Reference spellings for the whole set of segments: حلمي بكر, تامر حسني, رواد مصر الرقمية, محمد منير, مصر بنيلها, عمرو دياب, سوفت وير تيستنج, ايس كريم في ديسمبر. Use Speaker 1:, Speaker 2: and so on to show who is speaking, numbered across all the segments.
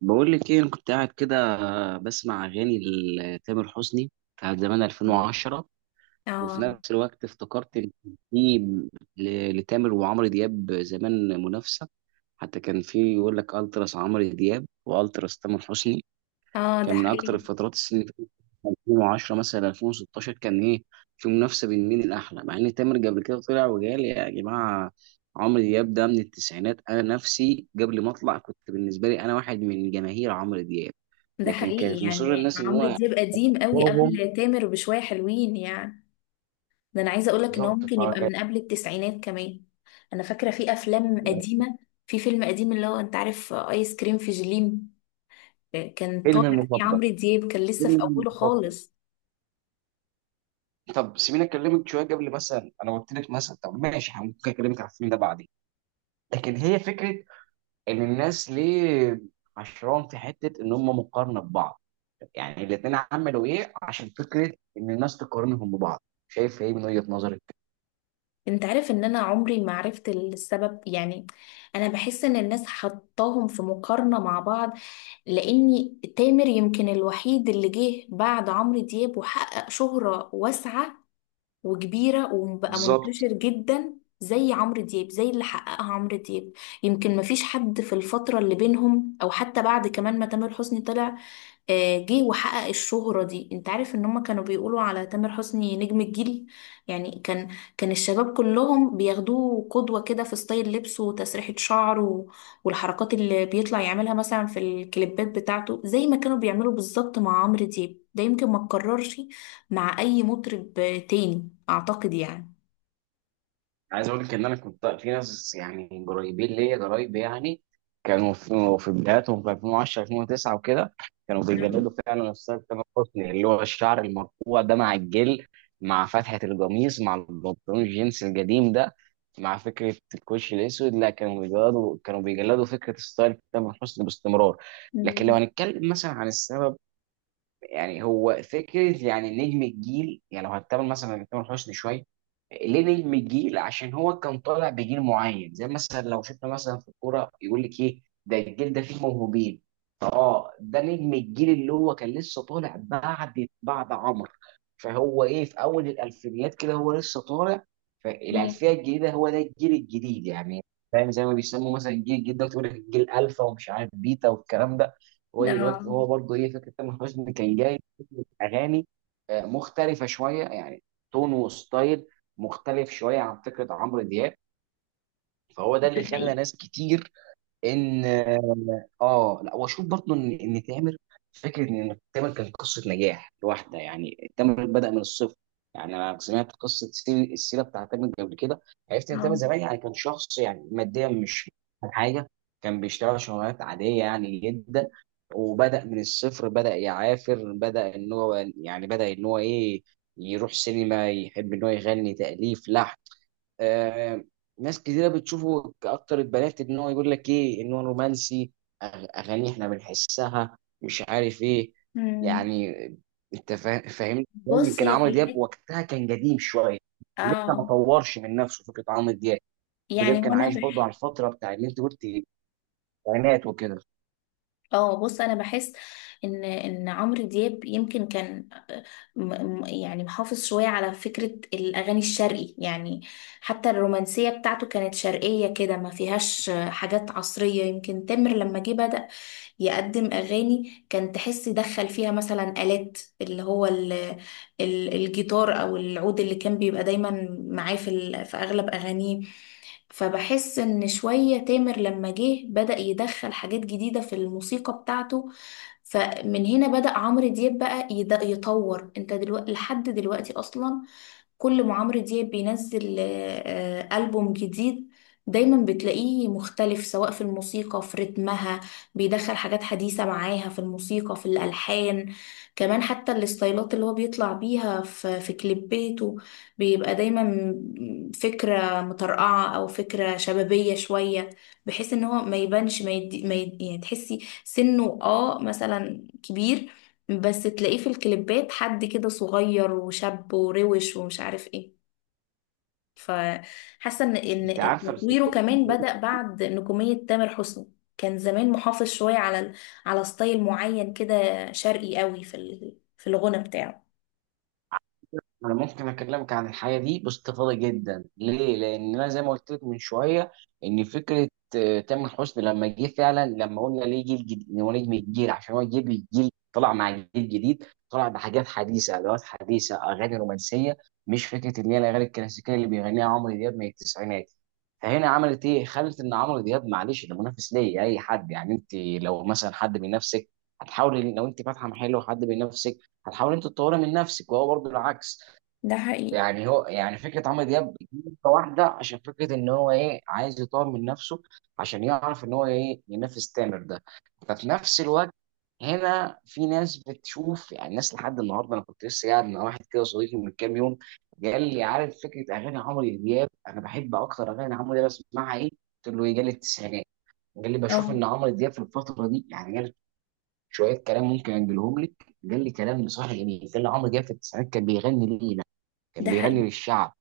Speaker 1: بقول لك ايه انا كنت قاعد كده بسمع اغاني لتامر حسني بتاعت زمان 2010. وفي
Speaker 2: اه،
Speaker 1: نفس الوقت افتكرت ان كان في لتامر وعمرو دياب زمان منافسه، حتى كان في يقول لك التراس عمرو دياب والتراس تامر حسني.
Speaker 2: اه،
Speaker 1: كان
Speaker 2: ده
Speaker 1: من اكتر
Speaker 2: حقيقي،
Speaker 1: الفترات السنة اللي فاتت 2010 مثلا 2016، كان ايه في منافسه بين مين الاحلى، مع ان تامر قبل كده طلع وقال يا جماعه، عمرو دياب ده من التسعينات، انا نفسي قبل ما اطلع كنت بالنسبه لي انا واحد من جماهير عمرو دياب.
Speaker 2: ده
Speaker 1: لكن كانت
Speaker 2: حقيقي.
Speaker 1: مصر
Speaker 2: يعني
Speaker 1: الناس ان
Speaker 2: عمرو
Speaker 1: هو
Speaker 2: دياب قديم قوي
Speaker 1: يحبهم.
Speaker 2: قبل تامر بشوية حلوين يعني. ده انا عايزة اقولك ان هو
Speaker 1: بالظبط،
Speaker 2: ممكن يبقى
Speaker 1: فكان.
Speaker 2: من قبل التسعينات كمان. انا فاكرة في افلام قديمة، في فيلم قديم اللي هو انت عارف ايس كريم في جليم. كان
Speaker 1: فيلم
Speaker 2: طالع فيه
Speaker 1: المفضل،
Speaker 2: عمرو دياب، كان لسه في
Speaker 1: فيلم
Speaker 2: اوله
Speaker 1: المفضل.
Speaker 2: خالص.
Speaker 1: طب سيبيني اكلمك شويه، قبل مثلا انا قلت لك مثلا، طب ماشي ممكن اكلمك على الفيلم ده بعدين. لكن هي فكره، ان الناس ليه عشران في حته ان هم مقارنه ببعض، يعني الاثنين عملوا ايه عشان فكره ان الناس تقارنهم ببعض؟ شايف ايه من وجهه نظرك؟
Speaker 2: انت عارف ان انا عمري ما عرفت السبب يعني. انا بحس ان الناس حطاهم في مقارنة مع بعض، لأني تامر يمكن الوحيد اللي جه بعد عمرو دياب وحقق شهرة واسعة وكبيرة وبقى
Speaker 1: بالظبط.
Speaker 2: منتشر جدا، زي عمرو دياب، زي اللي حققها عمرو دياب. يمكن مفيش حد في الفترة اللي بينهم أو حتى بعد كمان ما تامر حسني طلع. جه وحقق الشهرة دي. انت عارف ان هم كانوا بيقولوا على تامر حسني نجم الجيل، يعني كان الشباب كلهم بياخدوه قدوة كده في ستايل لبسه وتسريحة شعره والحركات اللي بيطلع يعملها مثلا في الكليبات بتاعته زي ما كانوا بيعملوا بالظبط مع عمرو دياب. ده يمكن ما اتكررش مع اي مطرب تاني اعتقد يعني.
Speaker 1: عايز اقول لك ان انا كنت في ناس يعني قريبين ليا قرايب، يعني كانوا في بداياتهم في 2010، 2009 وكده. كانوا بيجددوا
Speaker 2: نعم.
Speaker 1: فعلا الستايل، تامر حسني اللي هو الشعر المرفوع ده مع الجل، مع فتحة القميص، مع البنطلون الجينز القديم ده، مع فكرة الكوش الأسود. لا كانوا بيجلدوا، كانوا بيجلدوا فكرة ستايل تامر حسني باستمرار. لكن لو
Speaker 2: مم.
Speaker 1: هنتكلم مثلا عن السبب، يعني هو فكره يعني نجم الجيل، يعني لو هتقابل مثلا مع تامر حسني شويه، ليه نجم الجيل؟ عشان هو كان طالع بجيل معين، زي مثلا لو شفنا مثلا في الكوره يقول لك ايه ده، الجيل ده فيه موهوبين. اه ده نجم الجيل، اللي هو كان لسه طالع بعد عمرو. فهو ايه، في اول الالفينيات كده هو لسه طالع،
Speaker 2: مم.
Speaker 1: فالالفيه الجديده هو ده الجيل الجديد يعني. فاهم؟ زي ما بيسموا مثلا الجيل الجديد ده، تقول لك الجيل الفا ومش عارف بيتا والكلام ده. هو
Speaker 2: لا،
Speaker 1: دلوقتي هو برضه ايه، فكره تامر حسني كان جاي فكرة اغاني مختلفه شويه يعني، تون وستايل مختلف شويه عن فكره عمرو دياب. فهو ده اللي خلى
Speaker 2: حقيقي.
Speaker 1: ناس كتير، ان اه لا، واشوف برضه ان تامر، فكره ان تامر كان قصه نجاح لوحده. يعني تامر بدا من الصفر، يعني انا سمعت قصه السيره بتاعت تامر قبل كده. عرفت ان تامر
Speaker 2: اه.
Speaker 1: زمان يعني كان شخص يعني ماديا مش أحسن حاجه، كان بيشتغل شغلانات عاديه يعني جدا، وبدا من الصفر، بدا يعافر، بدا ان هو يعني، بدا ان هو ايه، يروح سينما، يحب ان هو يغني، تاليف، لحن. آه، ناس كتيرة بتشوفه، كأكتر البنات إن هو يقول لك إيه، إن هو رومانسي. أغاني إحنا بنحسها مش عارف إيه
Speaker 2: مم.
Speaker 1: يعني. أنت فاهم؟
Speaker 2: بص
Speaker 1: يمكن
Speaker 2: هي في
Speaker 1: عمرو دياب
Speaker 2: الحتة،
Speaker 1: وقتها كان قديم شوية، لسه ما
Speaker 2: اه،
Speaker 1: طورش من نفسه فكرة. عمرو دياب عمرو دياب
Speaker 2: يعني
Speaker 1: كان
Speaker 2: هنا،
Speaker 1: عايش برضه على الفترة بتاع اللي أنت قلت، التسعينات وكده.
Speaker 2: اه، بص انا بحس ان عمرو دياب يمكن كان، يعني محافظ شويه على فكره الاغاني الشرقي يعني. حتى الرومانسيه بتاعته كانت شرقيه كده ما فيهاش حاجات عصريه. يمكن تامر لما جه بدأ يقدم اغاني، كان تحس دخل فيها مثلا آلات اللي هو ال ال الجيتار او العود اللي كان بيبقى دايما معاه في اغلب اغانيه. فبحس ان شوية تامر لما جه بدأ يدخل حاجات جديدة في الموسيقى بتاعته. فمن هنا بدأ عمرو دياب بقى يطور. انت دلوقتي لحد دلوقتي اصلا كل ما عمرو دياب بينزل ألبوم جديد، دايما بتلاقيه مختلف، سواء في الموسيقى في رتمها بيدخل حاجات حديثة معاها في الموسيقى في الألحان. كمان حتى الستايلات اللي هو بيطلع بيها في كليباته بيبقى دايما فكرة مطرقعة أو فكرة شبابية شوية، بحيث ان هو ما يبانش، ما يدي، يعني تحسي سنه مثلا كبير، بس تلاقيه في الكليبات حد كده صغير وشاب وروش ومش عارف ايه. فحاسه ان
Speaker 1: أنت
Speaker 2: ان
Speaker 1: عارفة،
Speaker 2: تطويره كمان بدأ بعد نجوميه تامر حسني. كان زمان محافظ شويه على ستايل معين كده، شرقي قوي في الغنى بتاعه.
Speaker 1: انا ممكن اكلمك عن الحياه دي باستفاضه جدا، ليه؟ لان انا زي ما قلت لك من شويه، ان فكره تامر حسني لما جه فعلا، لما قلنا ليه جيل جديد، إن هو نجم الجيل عشان هو جيل، الجيل طلع مع جيل جديد، طلع بحاجات حديثه، ادوات حديثه، اغاني رومانسيه، مش فكره ان هي الاغاني الكلاسيكيه اللي بيغنيها عمرو دياب من التسعينات. فهنا عملت ايه؟ خلت ان عمرو دياب معلش ده منافس ليه. اي حد يعني، انت لو مثلا حد من نفسك هتحاول، لو انت فاتحه محل وحد من نفسك، هتحاول انت تطوري من نفسك، وهو برضه العكس
Speaker 2: ده حقيقي،
Speaker 1: يعني. هو يعني فكره عمرو دياب نقطة واحده، عشان فكره ان هو ايه عايز يطور من نفسه عشان يعرف ان هو ايه ينافس تامر ده. ففي نفس الوقت هنا في ناس بتشوف، يعني ناس لحد النهارده، انا كنت لسه قاعد مع واحد كده صديقي من كام يوم، قال لي عارف فكره اغاني عمرو دياب، انا بحب اكتر اغاني عمرو دياب اسمعها ايه؟ قلت له ايه، جال التسعينات. قال لي بشوف
Speaker 2: اه،
Speaker 1: ان عمرو دياب في الفتره دي، يعني قال شويه كلام ممكن انجلهم لك. قال لي كلام بصراحه جميل، قال لي عمرو دياب في التسعينات كان بيغني ليه؟ كان
Speaker 2: ده
Speaker 1: بيغني
Speaker 2: حقيقي.
Speaker 1: للشعب،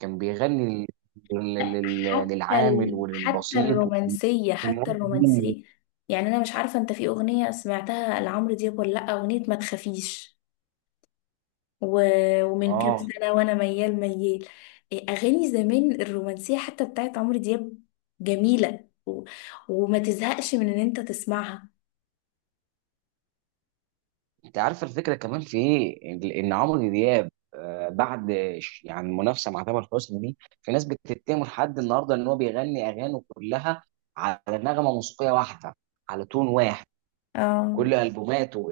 Speaker 1: كان بيغني لل- لل-
Speaker 2: ده حتى
Speaker 1: للعامل
Speaker 2: حتى
Speaker 1: وللبسيط،
Speaker 2: الرومانسيه،
Speaker 1: وكان
Speaker 2: حتى
Speaker 1: واحد منهم.
Speaker 2: الرومانسيه. يعني انا مش عارفه انت في اغنيه سمعتها لعمرو دياب ولا لا، اغنيه ما تخافيش، ومن كام
Speaker 1: اه،
Speaker 2: سنة، وأنا ميال ميال. إيه، أغاني زمان الرومانسية حتى بتاعت عمرو دياب جميلة وما تزهقش من إن أنت تسمعها.
Speaker 1: انت عارف الفكره كمان في ايه، ان إن عمرو دياب بعد يعني المنافسه مع تامر حسني دي، في ناس بتتهمه لحد النهارده ان هو بيغني اغانيه كلها على نغمه موسيقيه واحده، على تون واحد،
Speaker 2: اه.
Speaker 1: كل البوماته.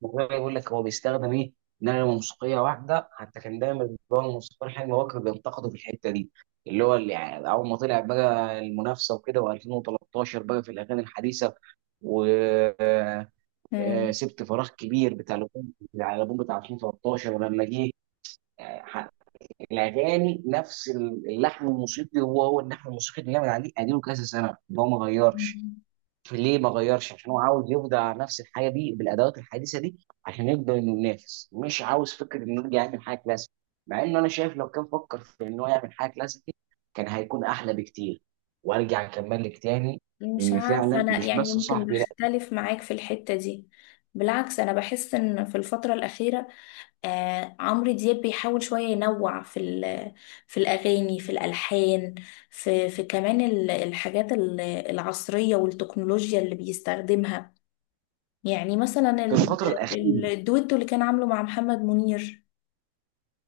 Speaker 1: ما هو بيقول لك هو بيستخدم ايه، نغمه موسيقيه واحده. حتى كان دايما بيبقى الموسيقار حلمي بكر بينتقده في الحته دي، اللي هو اللي يعني اول ما طلع بقى المنافسه وكده، و2013 بقى في الاغاني الحديثه. و آه،
Speaker 2: مم.
Speaker 1: سبت فراغ كبير بتاع الالبوم، بتاع الألبوم بتاع 2013. ولما جه آه، ح- الاغاني، نفس اللحن الموسيقي، هو اللحن الموسيقي اللي جامد عليه، اديله كذا سنه ده هو ما غيرش. ليه ما غيرش؟ عشان هو عاوز يبدع نفس الحاجه دي بالادوات الحديثه دي عشان يقدر انه ينافس، مش عاوز فكره انه يرجع يعمل حاجه كلاسيك. مع انه انا شايف لو كان فكر في انه يعمل حاجه كلاسيك كان هيكون احلى بكتير. وارجع اكمل لك تاني.
Speaker 2: مش
Speaker 1: ان
Speaker 2: عارفة
Speaker 1: فعلا
Speaker 2: أنا،
Speaker 1: مش
Speaker 2: يعني
Speaker 1: بس
Speaker 2: يمكن
Speaker 1: صاحبي، لا،
Speaker 2: بختلف معاك في الحتة دي. بالعكس أنا بحس إن في الفترة الأخيرة عمرو دياب بيحاول شوية ينوع في الأغاني في الألحان، في كمان الحاجات العصرية والتكنولوجيا اللي بيستخدمها. يعني مثلا
Speaker 1: في الفتره الاخيره.
Speaker 2: الدويتو اللي كان عامله مع محمد منير،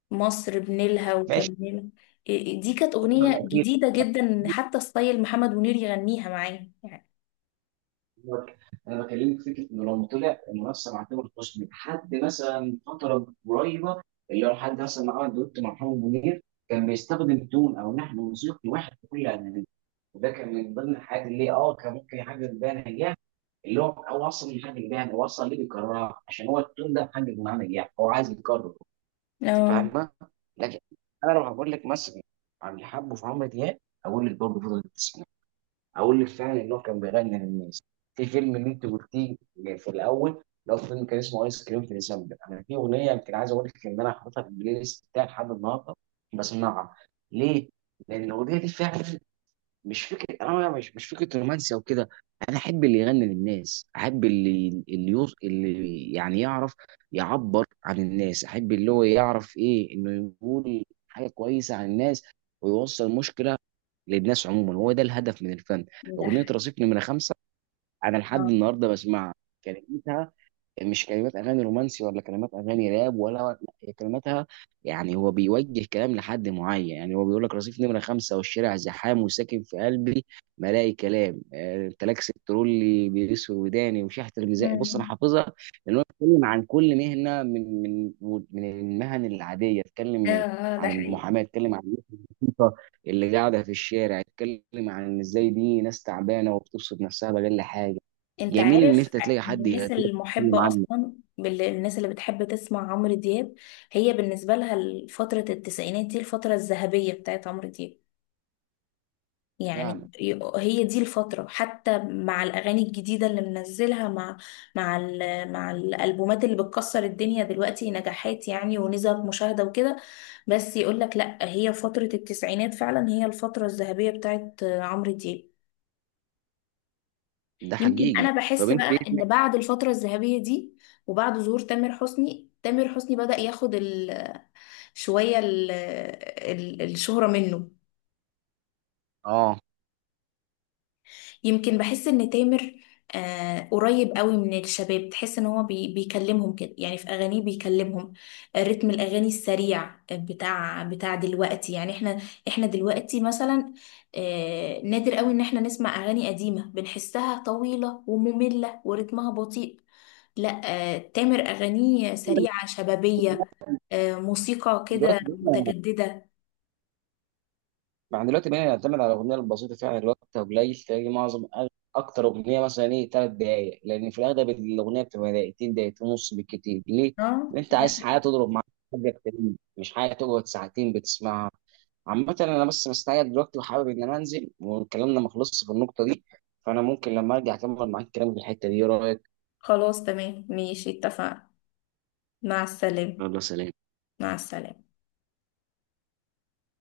Speaker 2: مصر بنيلها،
Speaker 1: ماشي.
Speaker 2: وكان بنيلها. دي كانت
Speaker 1: الفتره
Speaker 2: أغنية
Speaker 1: الاخيره،
Speaker 2: جديدة جدا، إن حتى ستايل محمد منير يغنيها معاه يعني.
Speaker 1: انا بكلمك فكره انه لو طلع المنافسه مع تامر حسني لحد مثلا فتره قريبه، اللي هو لحد مثلا ما عمل دوت مع محمد منير، كان بيستخدم تون او نحن موسيقي واحد في كل اغانيه. وده كان من ضمن الحاجات اللي كان ممكن يحقق بيها نجاح، اللي هو او اصلا مش حاجه بيها، هو اصلا ليه بيكررها؟ عشان هو التون ده محقق معاه نجاح، هو عايز يكرره. انت
Speaker 2: اه،
Speaker 1: فاهمه؟ لكن انا لو هقول لك مثلا عن اللي حبه في عمرو دياب، اقول لك برضه فضل، اقول لك فعلا ان هو كان بيغني للناس. في فيلم اللي انت قلتيه في الاول، اللي هو فيلم كان اسمه ايس كريم في ديسمبر، انا في اغنيه يمكن عايز اقول لك ان انا حاططها في البلاي ليست بتاعي لحد النهارده بسمعها. ليه؟ لان الاغنيه دي فعلا مش فكره، انا مش فكره رومانسي او كده. انا احب اللي يغني للناس، احب اللي اللي يعني يعرف يعبر عن الناس، احب اللي هو يعرف ايه انه يقول حاجه كويسه عن الناس، ويوصل مشكله للناس عموما. هو ده الهدف من الفن.
Speaker 2: ده
Speaker 1: اغنيه
Speaker 2: حقيقي،
Speaker 1: رصيف نمره خمسه، انا لحد
Speaker 2: اه.
Speaker 1: النهارده بسمعها. كلمتها مش كلمات اغاني رومانسي ولا كلمات اغاني راب، ولا لا، هي كلماتها يعني هو بيوجه كلام لحد معين. يعني هو بيقول لك: رصيف نمره خمسه والشارع زحام وساكن في قلبي ما الاقي كلام انت لك ست اللي بيسوي وداني وشحت الميزان. بص انا
Speaker 2: أمم.
Speaker 1: حافظها، لان هو بيتكلم عن كل مهنه، من المهن العاديه.
Speaker 2: اه،
Speaker 1: اتكلم
Speaker 2: ده
Speaker 1: عن
Speaker 2: حقيقي.
Speaker 1: المحاماه، اتكلم عن الناس البسيطه اللي قاعده في الشارع، اتكلم عن إن ازاي دي ناس تعبانه وبتبسط نفسها بأقل حاجه.
Speaker 2: انت
Speaker 1: جميل ان
Speaker 2: عارف
Speaker 1: انت تلاقي حد يغني
Speaker 2: الناس
Speaker 1: لك، يتكلم
Speaker 2: المحبة
Speaker 1: عنه.
Speaker 2: اصلا، الناس اللي بتحب تسمع عمرو دياب، هي بالنسبة لها فترة التسعينات دي الفترة الذهبية بتاعت عمرو دياب.
Speaker 1: فعلا.
Speaker 2: يعني هي دي الفترة، حتى مع الأغاني الجديدة اللي منزلها، مع مع الألبومات اللي بتكسر الدنيا دلوقتي نجاحات يعني ونسب مشاهدة وكده، بس يقولك لأ، هي فترة التسعينات فعلا هي الفترة الذهبية بتاعت عمرو دياب.
Speaker 1: ده
Speaker 2: يمكن
Speaker 1: حقيقي.
Speaker 2: أنا
Speaker 1: طب
Speaker 2: بحس
Speaker 1: انت ايه
Speaker 2: بقى إن
Speaker 1: سمعت-؟
Speaker 2: بعد الفترة الذهبية دي وبعد ظهور تامر حسني بدأ ياخد، شوية الشهرة منه.
Speaker 1: اه
Speaker 2: يمكن بحس ان تامر قريب قوي من الشباب، تحس ان هو بيكلمهم كده، يعني في اغانيه بيكلمهم. رتم الاغاني السريع بتاع دلوقتي، يعني احنا دلوقتي مثلا نادر قوي ان احنا نسمع اغاني قديمة بنحسها طويلة ومملة ورتمها بطيء. لا، تامر اغانيه سريعة شبابية، موسيقى كده
Speaker 1: دلوقتي بقينا،
Speaker 2: متجددة.
Speaker 1: دلوقتي بقينا نعتمد على الاغنيه البسيطه فعلا. الوقت قليل، تلاقي معظم اكتر اغنيه مثلا ايه 3 دقائق، لان في الاغلب الاغنيه بتبقى دقيقتين، دقيقتين ونص بالكتير. ليه؟
Speaker 2: اه،
Speaker 1: لان انت
Speaker 2: ده
Speaker 1: عايز حاجه تضرب معاك حاجه كتير، مش حاجه تقعد ساعتين بتسمعها. عامة أنا بس مستعجل دلوقتي وحابب إن أنا أنزل، وكلامنا ما خلصش في النقطة دي، فأنا ممكن لما أرجع أكمل معاك الكلام في الحتة دي. إيه رأيك؟
Speaker 2: خلاص، تمام، ماشي، اتفقنا. مع السلامة.
Speaker 1: يلا سلام.
Speaker 2: مع السلامة.